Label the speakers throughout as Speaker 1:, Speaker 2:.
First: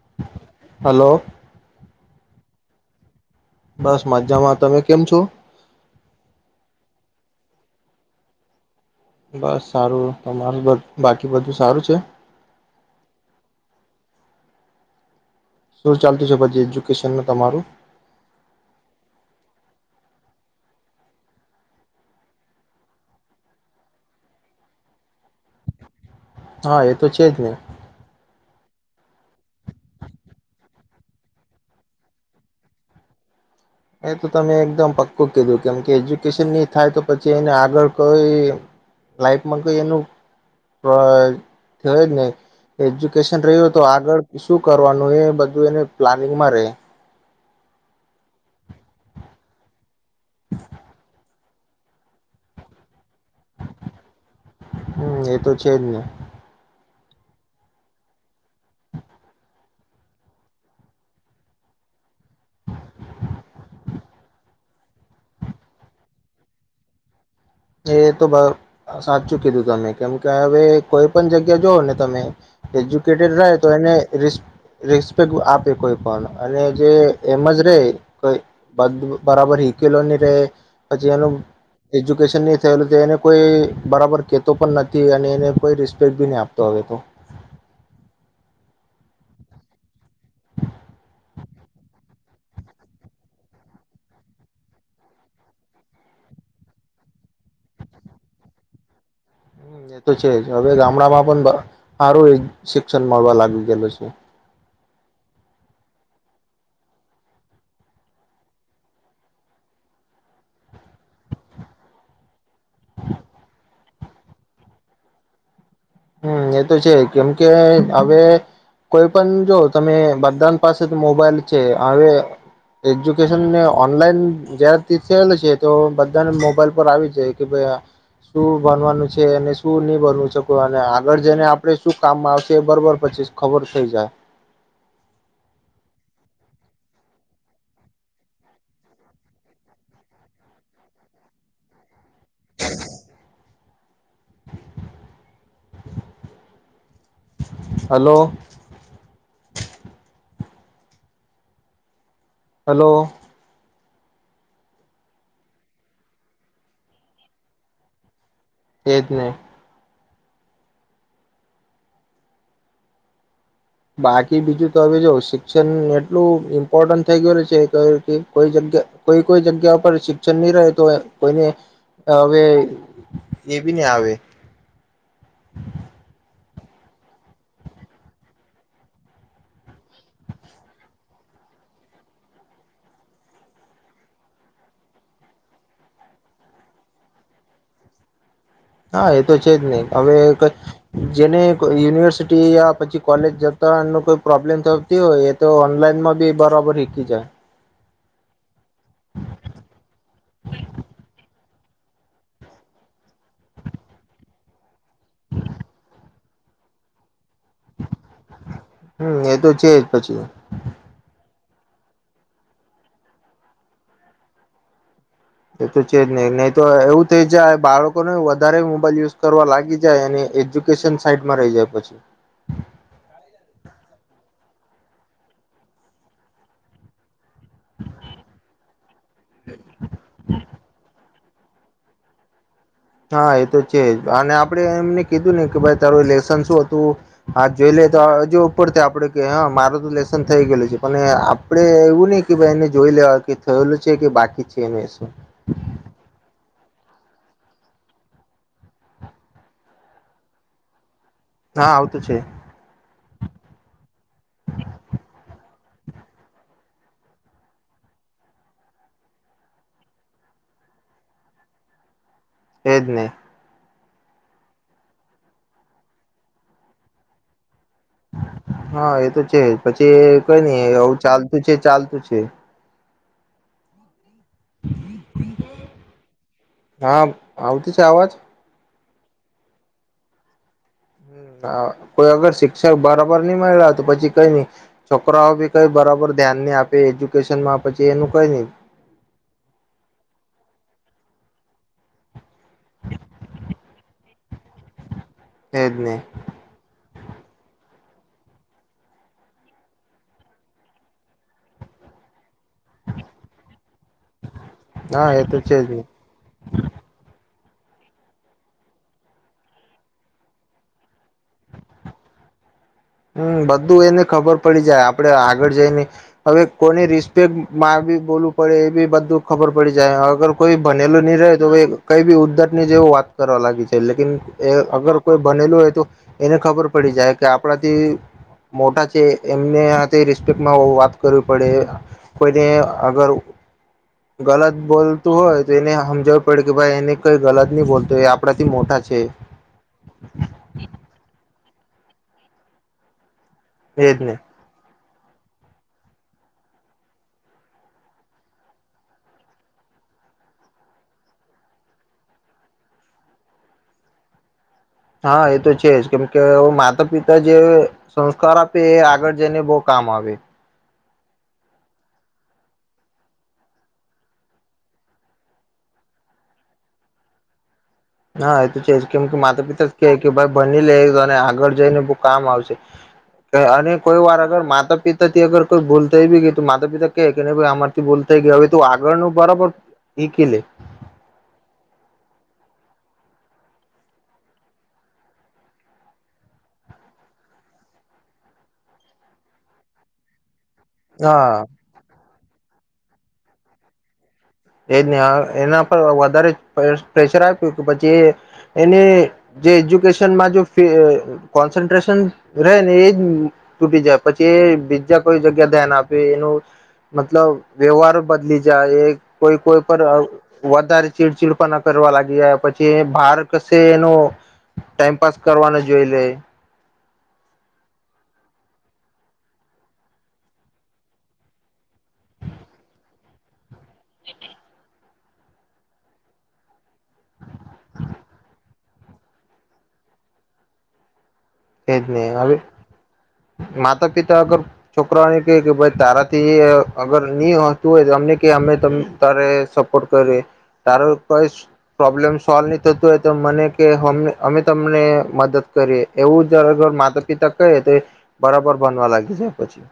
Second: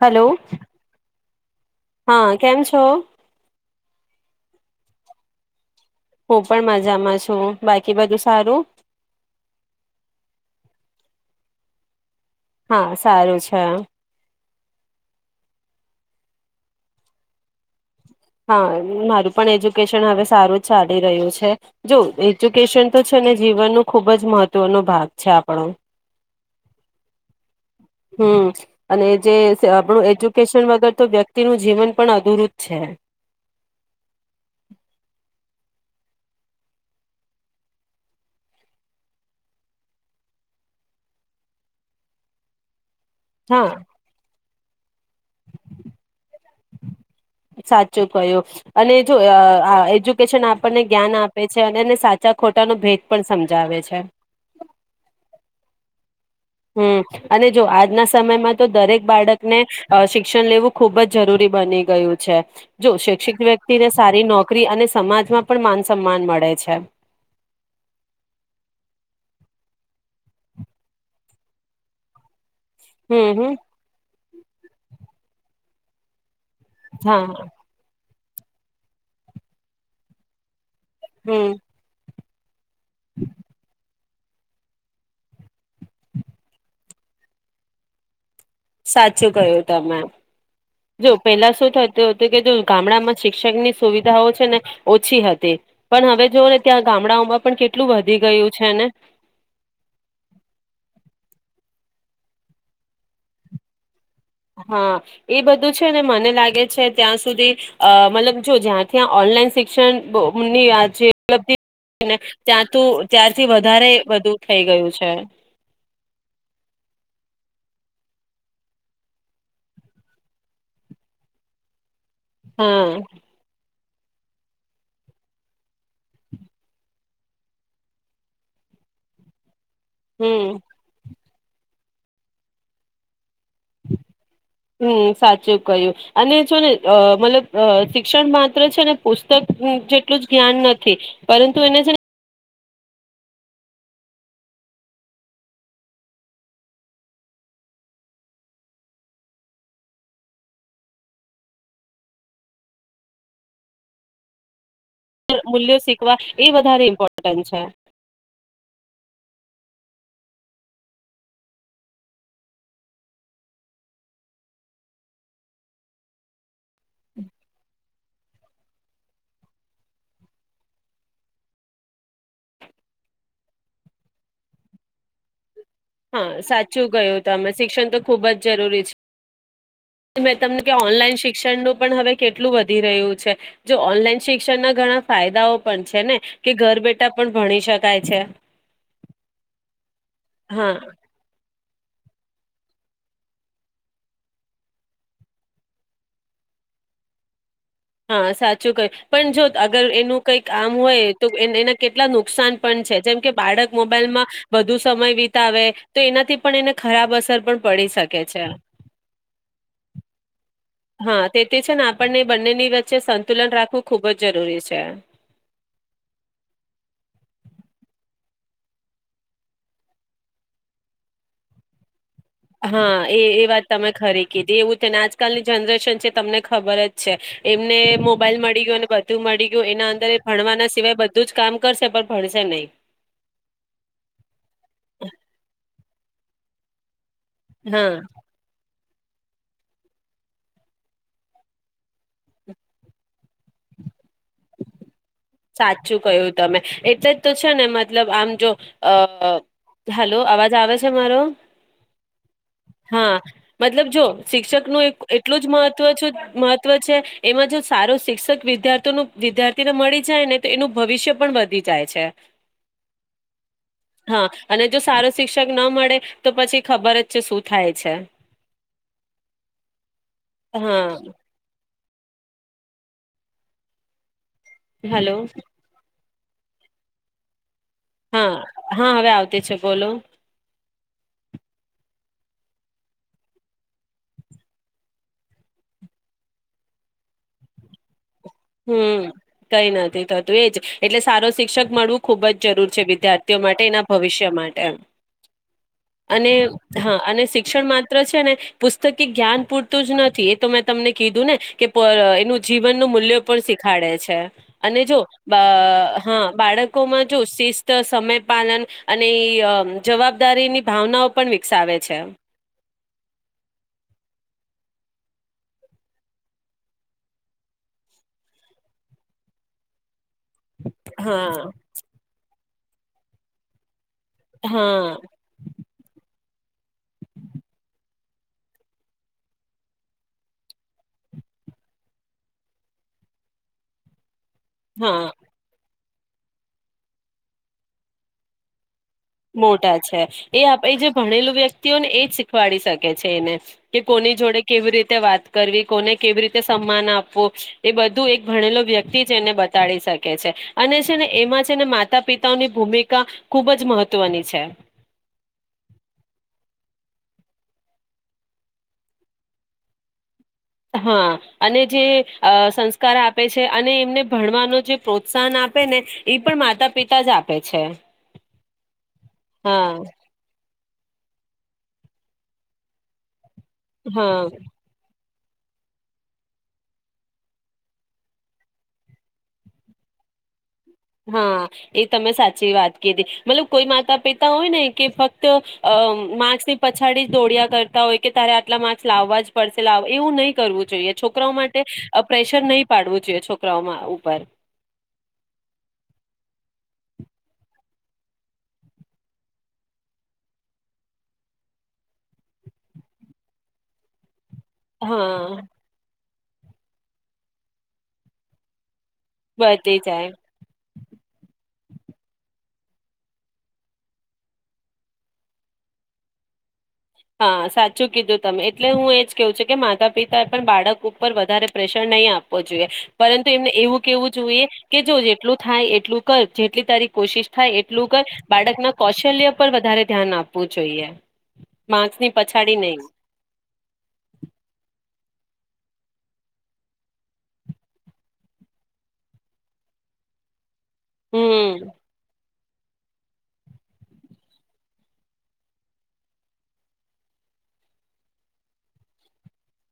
Speaker 1: Hello
Speaker 2: hello
Speaker 1: હા, કેમ છો?
Speaker 2: બસ મજામાં, તમે કેમ છો?
Speaker 1: હું પણ મજામાં છું, બાકી બધું સારું?
Speaker 2: બસ સારું, તમારું બ બાકી બધું સારું છે?
Speaker 1: હા, સારું છે.
Speaker 2: શું ચાલતું છે પછી, એજ્યુકેશનનું તમારું?
Speaker 1: હા મારું પણ એજ્યુકેશન હવે સારું ચાલી રહ્યું છે. જો એજ્યુકેશન તો છે ને જીવનનો ખુબ જ મહત્વનો ભાગ છે આપણો
Speaker 2: હા એ તો છે જ ને.
Speaker 1: હમ્મ અને જે આપણું એજ્યુકેશન વગર તો વ્યક્તિનું જીવન પણ અ અધુરુ જ છે.
Speaker 2: કેમકે એજ્યુકેશન ની થાય તો પછી એને આગળ કોઈ લાઈફમાં કોઈ એનું અ થાય જ નઈ. એજ્યુકેશન
Speaker 1: હા
Speaker 2: રહ્યું તો આગળ શું કરવાનું એ બધું એને પ્લાનિંગમાં રહે.
Speaker 1: સાચું કહ્યુ અને જો અ આ એજ્યુકેશન આપણને જ્ઞાન આપે છે અને એને સાચા ખોટાનો ભેદ પણ સમજાવે છે
Speaker 2: હમ્મ, એ તો છે જ ને.
Speaker 1: હમ્મ અને જો આજના સમયમાં તો દરેક બાળકને અ શિક્ષણ લેવું ખુબ જ જરૂરી બની ગયું છે. જો શિક્ષિત વ્યક્તિને સારી નોકરી અને સમાજમાં પણ માન સન્માન મળે છે.
Speaker 2: એ તો સાચું કીધું તમે કેમ કે હવે કોઈ પણ જગ્યા જુઓ ને તમે એજ્યુકેટેડ
Speaker 1: હમ
Speaker 2: રહે
Speaker 1: હમ
Speaker 2: તો એને રિસ્ રિસ્પેક્ટ આપી કોઈ પણ. અને જે
Speaker 1: હા
Speaker 2: એમજ રે કઈ બંધ બરાબર હિકીલો ની રહે પછી એનું
Speaker 1: હમ
Speaker 2: એજ જ્યુકેશન થ એને કોઈ બરાબર કેતો પણ નથી અને એને કોઈ રિસ્પેક્ટ ભી નહી આપતો હવે તો.
Speaker 1: સાચું કહ્યું તમે, જો પેલા શું થતું હતું કે જો ગામડામાં શિક્ષક ની સુવિધાઓ છે ને ઓછી હતી, પણ હવે તો એ ત્યા ને ગામડાઓમાં પણ કેટલું વધી ગયું છે ને?
Speaker 2: એ તો છે, જ હવે ગામડામાં બ સારુંય શિક્ષણ મળવા લાગી ગયેલું છે.
Speaker 1: હા ઈ બધું છે ને મને લાગે છે ત્યાં સુધી અહ મતલબ જો જ્યાં ત્યાં ઓનલાઈન શિક્ષણની આ જે ઉપલબ્ધિ [unintelligible] ને ત્યાં તો ત્યાારથી વધારે વધુ થઈ ગયું છે.
Speaker 2: હમ્મ એ તો છે કેમ કે હવે કોઈ પણ જો તમે બધાન પાસે તો મોબાઈલ છે આવે
Speaker 1: હા
Speaker 2: એજ્યુકેશન ને ઓનલાઈન જ્યારથી થયેલો છે તો બધાને મોબાઈલ પર આવી જાય કે ભાઈ આ શું ભનવાનું છે અને સ શું નહીં બની
Speaker 1: હમ
Speaker 2: શકવાન. આગળ જઈને આપડે શું કામમાં આવશે બરોબર પછીસ
Speaker 1: હમ્મ સાચું કહ્યું અને જો ને અહ મતલબ અહ શિક્ષણ માત્ર છે ને પુસ્તક જેટલું જ જ્ઞાન નથી, પરંતુ એને છે ને
Speaker 2: હલો. હલો.
Speaker 1: મૂલ્યો શીખવા એ વધારે ઇમ્પોર્ટન્ટ છે.
Speaker 2: એ જ ને. બાકી બીજું તો હવે જો શિક્ષન એટલું પોટન થઈ ગયેલું કે કે કોઈ જગ્યા કોઈ કોઈ જગ્યા ઉપર શિક્ષણ નહી રહે તો કોઈને હવે એ બી ને આવે.
Speaker 1: હા સાચું કહ્યું તમે શિક્ષણ તો ખુબ જ જરૂરી છે. મેં તમને ત્યાં ઓનલાઈન શિક્ષણનું પણ હવે કેટલું વધી રહ્યું છે. જો ઓનલાઈન શિક્ષણના ઘણા ફાયદાઓ પણ છે ને કે ઘર બેઠા પણ ભણી શકાય છે.
Speaker 2: હા એ તો છે જ નઈ. હવે ક
Speaker 1: હા
Speaker 2: જેને યુનિવર્સિટી યા પછી કોલેજ જતા કોઈ પ્રોબ્લેમ થતી હોય એ તો ઓનલાઈનમાં બી બરાબર હિકી જાય.
Speaker 1: હા, સાચું કહ્યું. પણ, જો અગર એનું કઈ કામ હોય તો એન એના કેટલા નુકસાન પણ છે. જેમ કે, બાળક મોબાઈલમાં વધુ સમય વિતાવે તો એનાથી પણ એને ખરાબ અસર પણ પડી શકે છે.
Speaker 2: હમ્મ, એ તો છે પછી
Speaker 1: હા, તે તે છે ને આપણને બંનેની વચ્ચે સંતુલન રાખવું ખુબ જ જરૂરી છે.
Speaker 2: એ તો છે જ ને નહી તો એવું થઇ જાય બાળકોને વધારે મોબાઈલ યુઝ કરવા લાગી જાય અને એજ્યુકેશન સાઈડમાં રહી જાય પછી.
Speaker 1: હા, એ એ વાત તમે ખરી કીધી એવું તે ને આજકાલની જનરેશન છે, તમને ખબર જ છે. એમને મોબાઈલ મળી ગયો અને બધું મળી ગ્યું એના અંદર એ ભણવાના સિવાય બધું જ કામ કરશે પણ ભણશે નહી.
Speaker 2: હા, એ તો છે જ અને આપડે એમને કીધું ને કે ભાઈ તારું લેસન શું હતું હા, જોઈ લે તો હજુ ઉપરથી આપ આપડે કે હા, મારો તો લેશન થઈ ગેલું છે. પન એ આપડે એવું નય કે ભાઈ એને જોઈ લેવા કે થયેલું છે કે બાકી છે લેસન.
Speaker 1: સાચું કહ્યુ તમે. એટલે જ તો છે ને મતલબ આમ જો અ અ હાલો, અવાજ આવે છે મારો?
Speaker 2: હા આવતું છે
Speaker 1: હા, મતલબ જોવો શિક્ષકનું એક એટલું જ મહત્ ત્વ છ મહત્વ છે. એમાં જો સારો શિક્ષક વિદ્યાર્થીઓનો વિદ્યાર્થીને મળી જાય ને, તો એનું ભવિષ્ય પણ વધી જાય છે.
Speaker 2: એજ ને.
Speaker 1: હા, અને જો સારો શિક્ષક ન મળે તો પછી ખબર જ છે શું થાય છે.
Speaker 2: હા, એ તો છે. પછી એ કઈ નઈ આવું
Speaker 1: હા
Speaker 2: ચાલતું છે ચાલ તુ છે.
Speaker 1: હેલો.
Speaker 2: હા, આવત્ છે, આવાજ?
Speaker 1: હા, હવે આવતી છે. બોલો.
Speaker 2: હમ્મ, હા કોઈ અગર શિક્ષક બરાબર નય મયળા તો પછી કઈ નઈ છોકરાઓ બી કઈ બરાબર ધ્યાન નહી આપે એજ્યુકેશનમાં પછી એનું કઈ નઈ
Speaker 1: હમ્મ, કઈ નથી થતું એજ એટલે સારો શિક્ષક મળવું ખૂબ જ જરૂર છે. વિદ્યાર્થીઓ માટે એના ભવિષ્ય માટે.
Speaker 2: એજ નહી
Speaker 1: અને હા અને શિક્ષણ મા ત્ર છે ને પુસ્તકી જ્ઞાન પૂરતું જ નથી, એ તો મેં તમને કીધું ને કે પ એનું જીવન પણ શીખાડે છે, અને જોવો
Speaker 2: હા એ
Speaker 1: બ
Speaker 2: તો છે જ નહી
Speaker 1: હા બાળકોમાં જો શિસ્ ત, સમય પાલન અને ઈ અ જવાબદારીની ભાવનાઓ પણ વિકસાવે છે.
Speaker 2: હમ્મ, બધું એને ખબર પડી જાય આપડે આગળ જઈને હવે કોની રિસ્પેક્ટમાં બી બોલવું પડે એ બી બધું ખબર પડી જાય અ ગર કોઈ ભનેલું નહી
Speaker 1: હા
Speaker 2: રહે તોએ કઈ બી ઉદ્ધ ને જેવું વાત કરવા લાગી લેકીન એ
Speaker 1: હા
Speaker 2: અગર કોઈ બનેલું હોય તો એને ખબર પડી જાય કે, આ પળાથી મોટા છે, એમને આથી રિસ્પેક્ટમાં વાત કરવી પડે કોઈને અગર ગલત
Speaker 1: હા
Speaker 2: બોલતું હોય તો એને હમ ખબર પડે કે ભાઈ એને કઈ ગલત નય બોલતો, એ આપણા થી મોટા છે
Speaker 1: મોટા છે એ એ જે ભણેલું વ્યક્ ક્તિ હોય ને એ જ શીખવાડી શકે છે એને. કે
Speaker 2: એજ ને
Speaker 1: કોની જોડે કેવી રીત વાત કરવી, કોને કેવી રીતે સન્માન આપવું, એ બધું એક ભણેલો વ્યક્તિ જેને બતાડી શકે છે અને છે ને એમાં છે ને માતા પિતાઓની ભૂમિકા ખુબ જ મહત્ મહત્વની છે.
Speaker 2: હા એ તો છે જ કેમ કે માતા પિતા જે સંસ્કાર આપે એ આગળ જઈને બહ કામ આવે.
Speaker 1: હા અને જે અ સંસ્કાર આપે છે અને એમને ભણવાનો જે પ્રોત્સાહન આપે ને એ પણ માતા પિતા જ આપે છે.
Speaker 2: હા એ તો છે કેમ કે માતા પિતા જ
Speaker 1: હા
Speaker 2: કે કે ભાઈ ભની લે ગ આગળ જઈને બવ કામ આવશે. અને કોઈ વાર
Speaker 1: હા
Speaker 2: અગર માતા પિ થી અગર કોઈ ભૂલ થઈ બી ગઈ તો માતા પિતા કે કે નાઈ અમારથી ભલ થઈ ગઈ હવે તું આગળ ન બરાબર હીકી લે.
Speaker 1: હા એ તમે સાચી વાત કીધી મતલબ કોઈ માતા પિતા હોય ને કે ફક્ત અ માર્ક્સની પછાડી જ દોડિયા કરતા હોય કે તારે આટલા માર્ક્સ લાવવા જ પડશે લાવવા એવું નહી કરવું જોઈએ. છોકરાઓ
Speaker 2: હા
Speaker 1: માટે પ્રેશર નહીં પાડવું. જોઈએ છોકરાઓમાં ઉપર.
Speaker 2: એજ ને એના પર વધારે પ્રેશર આપ્યું કે પછી એની જે એજ્યુકેશનમાં જો કોન્સન્ટ્રેશન રહે ને એજ તૂટી જાય પછી કે બીજા કોઈ
Speaker 1: હા
Speaker 2: જગ્યા દે ના આપ એનું મતલબ વ્યવહાર બદલી જાય એ કોઈ કોઈ
Speaker 1: વધી
Speaker 2: પર
Speaker 1: જાય
Speaker 2: વધારે ચીડચીડ. કરવા લાગી પછી બહાર કશે એનો ટાઈમપાસ કરવાનું જોઈ લે.
Speaker 1: હા સાચું કીધું તમે એટલે હું એજ કેવું છું કે માતા-પિતા એ પણ બાળક ઉપર વધારે પ્રેશર નહીં આપવો જોઈએ પરંતુ એમને એવું કેવું જોઈએ કે જેટલું થાય એટલું કર જેટલી તારી કોશિશ થાય એટલું કર બાળકના કૌશલ્ય પર વધારે ધ્યાન આપવું જોઈએ.
Speaker 2: એ જ
Speaker 1: માર્ક્સ ની
Speaker 2: નહી હવે
Speaker 1: પછાડી નહી
Speaker 2: માતા-પિતા અગર. છોકરાઓને કે કે ભાઈ તારાથી અગર નહી હોતું હોય તો અમને કે અમે તારે સપોર્ટ કરીએ. ત કઈ
Speaker 1: હમ
Speaker 2: પ્રોબ્લેમ. સોલ્વ નહીં થતું હોય તો મને કે હમે અમે તમને મદદ કરીએ. એવું જરા ઘર માતા-પિતા કહે તો બરાબર બનવા લાગી જાય પછી.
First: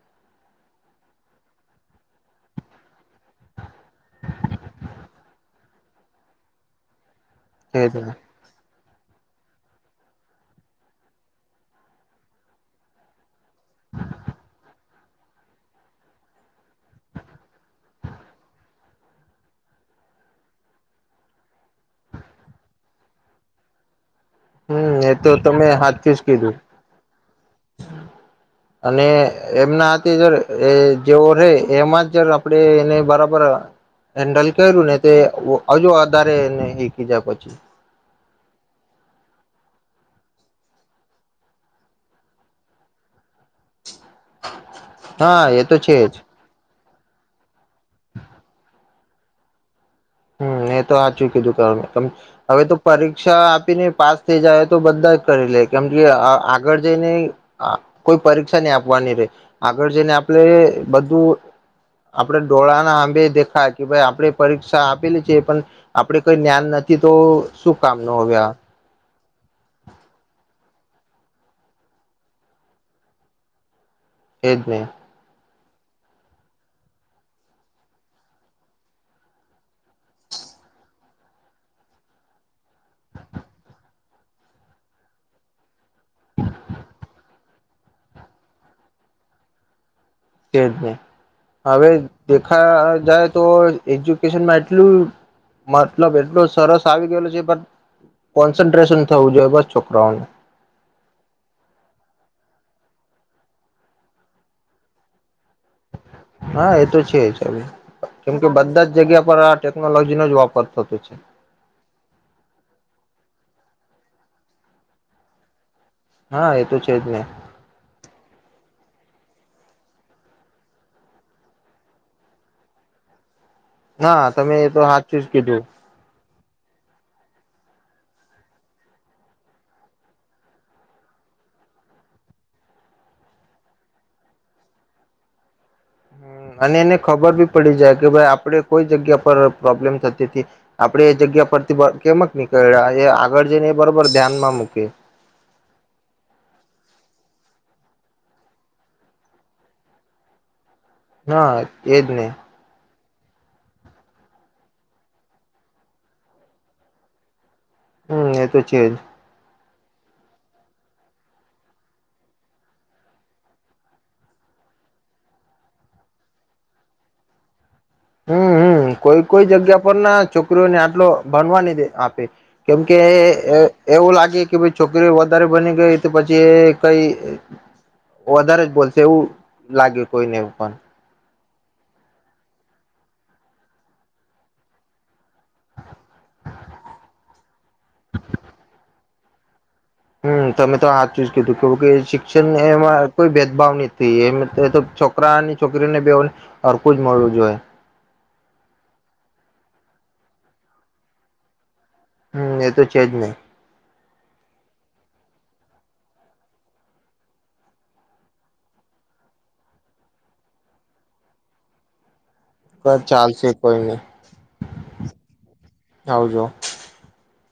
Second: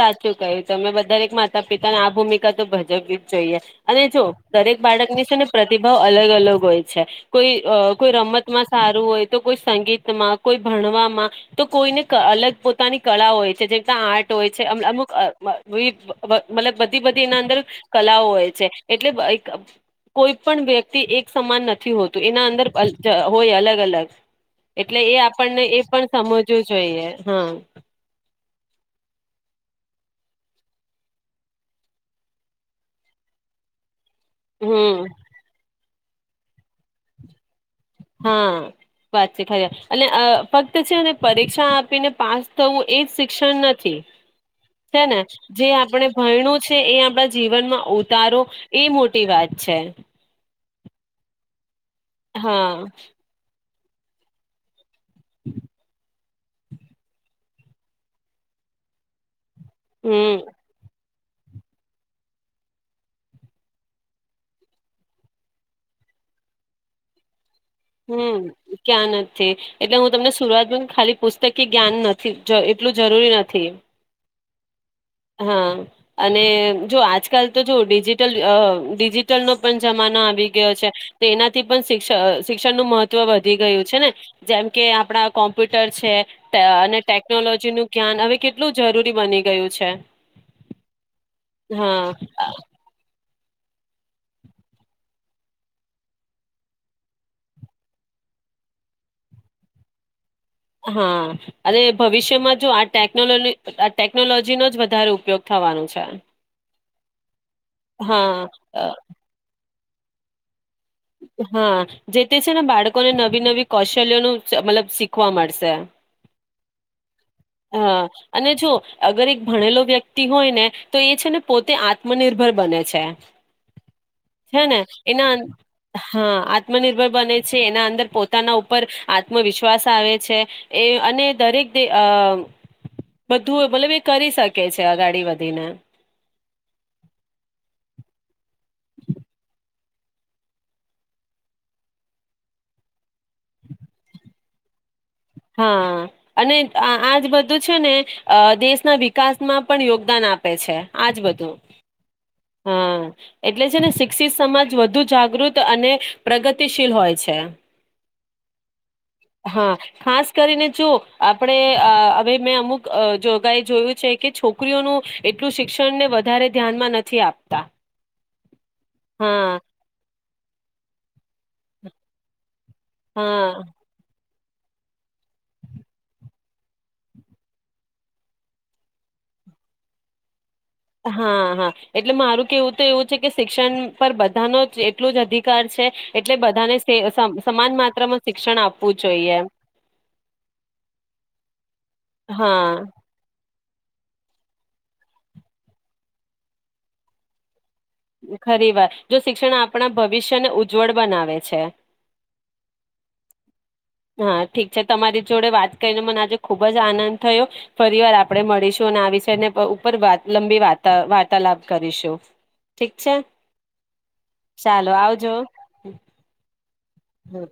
Speaker 1: સાચું કયું તમે બધા એક માતા પિતા ને આ ભૂમિકા તો ભજવી જોઈએ અને જો દરેક બાળક ને છે ને. પ્રતિભાવ અલગ-અલગ હોય છે. કોઈ અ કોઈ
Speaker 2: હમ
Speaker 1: રમતમાં. સારું હોય તો કોઈ સંગીતમાં, કોઈ ભણવામાં, તો કોઈને અલગ પોતાની કળા હોય. છે જેવી આર અમુક અ અ વિવિ મતલબ બધી બધી એના અંદર કલાઓ હોય છે, એટલે કોઈ પણ વ્યક્તિ એક સમાન નથી હોતું એના અંદર અ હોય અલગ-અલગ. એટલે એ
Speaker 2: તો
Speaker 1: આપણને
Speaker 2: તમે
Speaker 1: એ પણ
Speaker 2: હાથથી જ
Speaker 1: સમજવું
Speaker 2: કીધું
Speaker 1: જોઈએ હા.
Speaker 2: અને એમના હાથે જ એ જેવો રે એમાં જ આપણેે એને બરાબર હેન્ડલ કર્યું ને
Speaker 1: હમ
Speaker 2: તે હજુ વધારે એને એકી જાય પછી
Speaker 1: હા વાત છે ખરી. એટલે અ ફક્ત છે ને પરીક્ષા આપીને પાસ થવું એજ શિક્ષણ નથી. તેમજ
Speaker 2: હા એ
Speaker 1: જે
Speaker 2: તો છે
Speaker 1: આપણે
Speaker 2: જ
Speaker 1: ભયનું છે. એ આપણા જીવનમાં ઉતારો એ મોટી વાત છે.
Speaker 2: હમ્મ એ તો આ હાચુ કીધું તમે. હવે
Speaker 1: હા
Speaker 2: તો પરીક્ષા પાસ થઈ જાય તો બધા જ કરી લે કેમ કે આગળ જઈને કોઈ પરીક્ષા નહી આપવાની રે. આગળ જઈને
Speaker 1: હમ
Speaker 2: આપણે બધું આપડે ડોળા ના આંબે દેખાય કે ભાઈ આપડે પરીક્ષ આપેલી છે પણ આપડે કોઈ જ્ઞાન નથી તો શું કામ ન હવે
Speaker 1: હમ્મ,
Speaker 2: આ
Speaker 1: ક્યા નથી. એટલે હું તમને શરઆતમાં ખાલી પુસ્તક જ્ઞાન નથી એટલું જરૂરી નથી.
Speaker 2: એજ ને.
Speaker 1: હા અને જો આજકાલ તો જો ડિજિટલ અ ડિજિટલનો પણ જમાનો આવી ગયો છે. તો એનાથી પણ શિક્ષ શિક્ષણનું મહત્ત્વ વધી ગયું છે ને જેમ કે આપણા કોમ્પ્યુટ ટર છે અને ટેક ટેકનોલોજી નું જ્ઞાન હવે કેટલું જરૂરી બની ગયું છે.
Speaker 2: [unintelligible] છે. હવે
Speaker 1: હા.
Speaker 2: દેખા જાય તો એજ્યુકેશનમાં એટલું મતલબ એટલો સરસ આવી ગયેલુ છે, પન કોન્સન્ટ્રેશન થવું જોઈએ, બસ છોકરાઓને.
Speaker 1: હા, અને ભવિષ્યમાં જો આ ટેકનોલો આ ટેકનોલોજીનો જ વધારે ઉપયોગ થવાનો છે.
Speaker 2: હા, એ તો છે જ. કેમ કે બધા
Speaker 1: હા
Speaker 2: જ જગ્યા પર આ ટેકનોલોજીનો જ વાપર થતો છે
Speaker 1: હા, જે તે છે ને બાળકોને ન નવી નવી કૌશલ્ય ન મતલબ શીખવા મળશે.
Speaker 2: હા, એ તો છે જ ને.
Speaker 1: હા અને જો અગર એક ભણેલો વ્યક્તિ હોય ને, તો એ છે ને પોતે આત્મનિર્ભર બને છે.
Speaker 2: ના તમે
Speaker 1: છે
Speaker 2: એ
Speaker 1: ને
Speaker 2: તો હાચચુ જ
Speaker 1: એના અં
Speaker 2: કીધું.
Speaker 1: હા, આત્મનિર્ભર બને છે, એના અંદર પોતાના ઉપર આત્મવિશ્વાસ આવે છે. એ અને દરેક તે અ બધું મતલબ એ કરી શકે છે અગાડી વધીને.
Speaker 2: હમ, અને એને ખબર ભી પડી જાય કે ભાઈ આપણે કોઈ જગ્યા પર પ્રોબ્લેમ થતી તી. આપડે એ જગ્યા પરથી કેમક નીકળ્યા એ આગળ જઈને એ બરોબર ધ્યાનમાં મૂકે.
Speaker 1: હા, અને આજ બધું છે ને અ દેશના વિકાસમાં પણ યોગદાન આપે છે. આજ બધું
Speaker 2: હા એજ ને.
Speaker 1: હા એટલે છે ને શિક્ષિત સમાજ વધુ જાગૃત અને પ્રગતિશીલ હોય છે.
Speaker 2: હમ, એ તો છે જ.
Speaker 1: હા. ખાસ કરીને જુઓ, આપણે હવે મેં અમુક જોગાએ જોયું છે, કે છોકરીઓનું એટલું શિક્ષણને વધારે ધ્યાનમાં નથી આપતા.
Speaker 2: હમ્મ કોઈ કોઈ
Speaker 1: હા
Speaker 2: જગ્યા પર ના. છોકરીઓને આટલો ભણવા ની દે આપે. કેમ કે
Speaker 1: હા
Speaker 2: એવું લાગે કે ભ છોકરીઓ વધારે બની ગઈ તો પછી કઈ વધારે જ બોલશે એવું લાગે કોઈને પણ
Speaker 1: હા હા એટલે મારું કેવું તો એવું છે કે શિક્ષણ પર બધાનો જ એટલું જ અધિકાર છે એટલે બધાને સમાન માત્રામાં શિક્ષણ આપવું જોઈએ એમ
Speaker 2: હમ તમે તો આ ચ કીધું કે કે શિક્ષણ
Speaker 1: હા
Speaker 2: એમાં કોઈ ભાવની એમ તો છોકરાની છોકરીને બેને હરખું જ મળવું જોઈએ
Speaker 1: ખરી વાર જો શિક્ષણ આપણા ભવિષ્યને ઉજ્જવળ બનાવે છે
Speaker 2: હમ એ તો છેજ નહી
Speaker 1: હા ઠીક છે તમારી જોડે વાત કરીને મને આજે ખુબ જ આનંદ થયો ફરી વાર આપણે મળીશું અને આ વિષયને ઉપરત લંબી વાર્તાલાપ કરીશું
Speaker 2: ક
Speaker 1: ઠીક છે
Speaker 2: ચાલશે કોઈ નઈ
Speaker 1: ચાલો આવજો.
Speaker 2: આવજો
Speaker 1: હમ.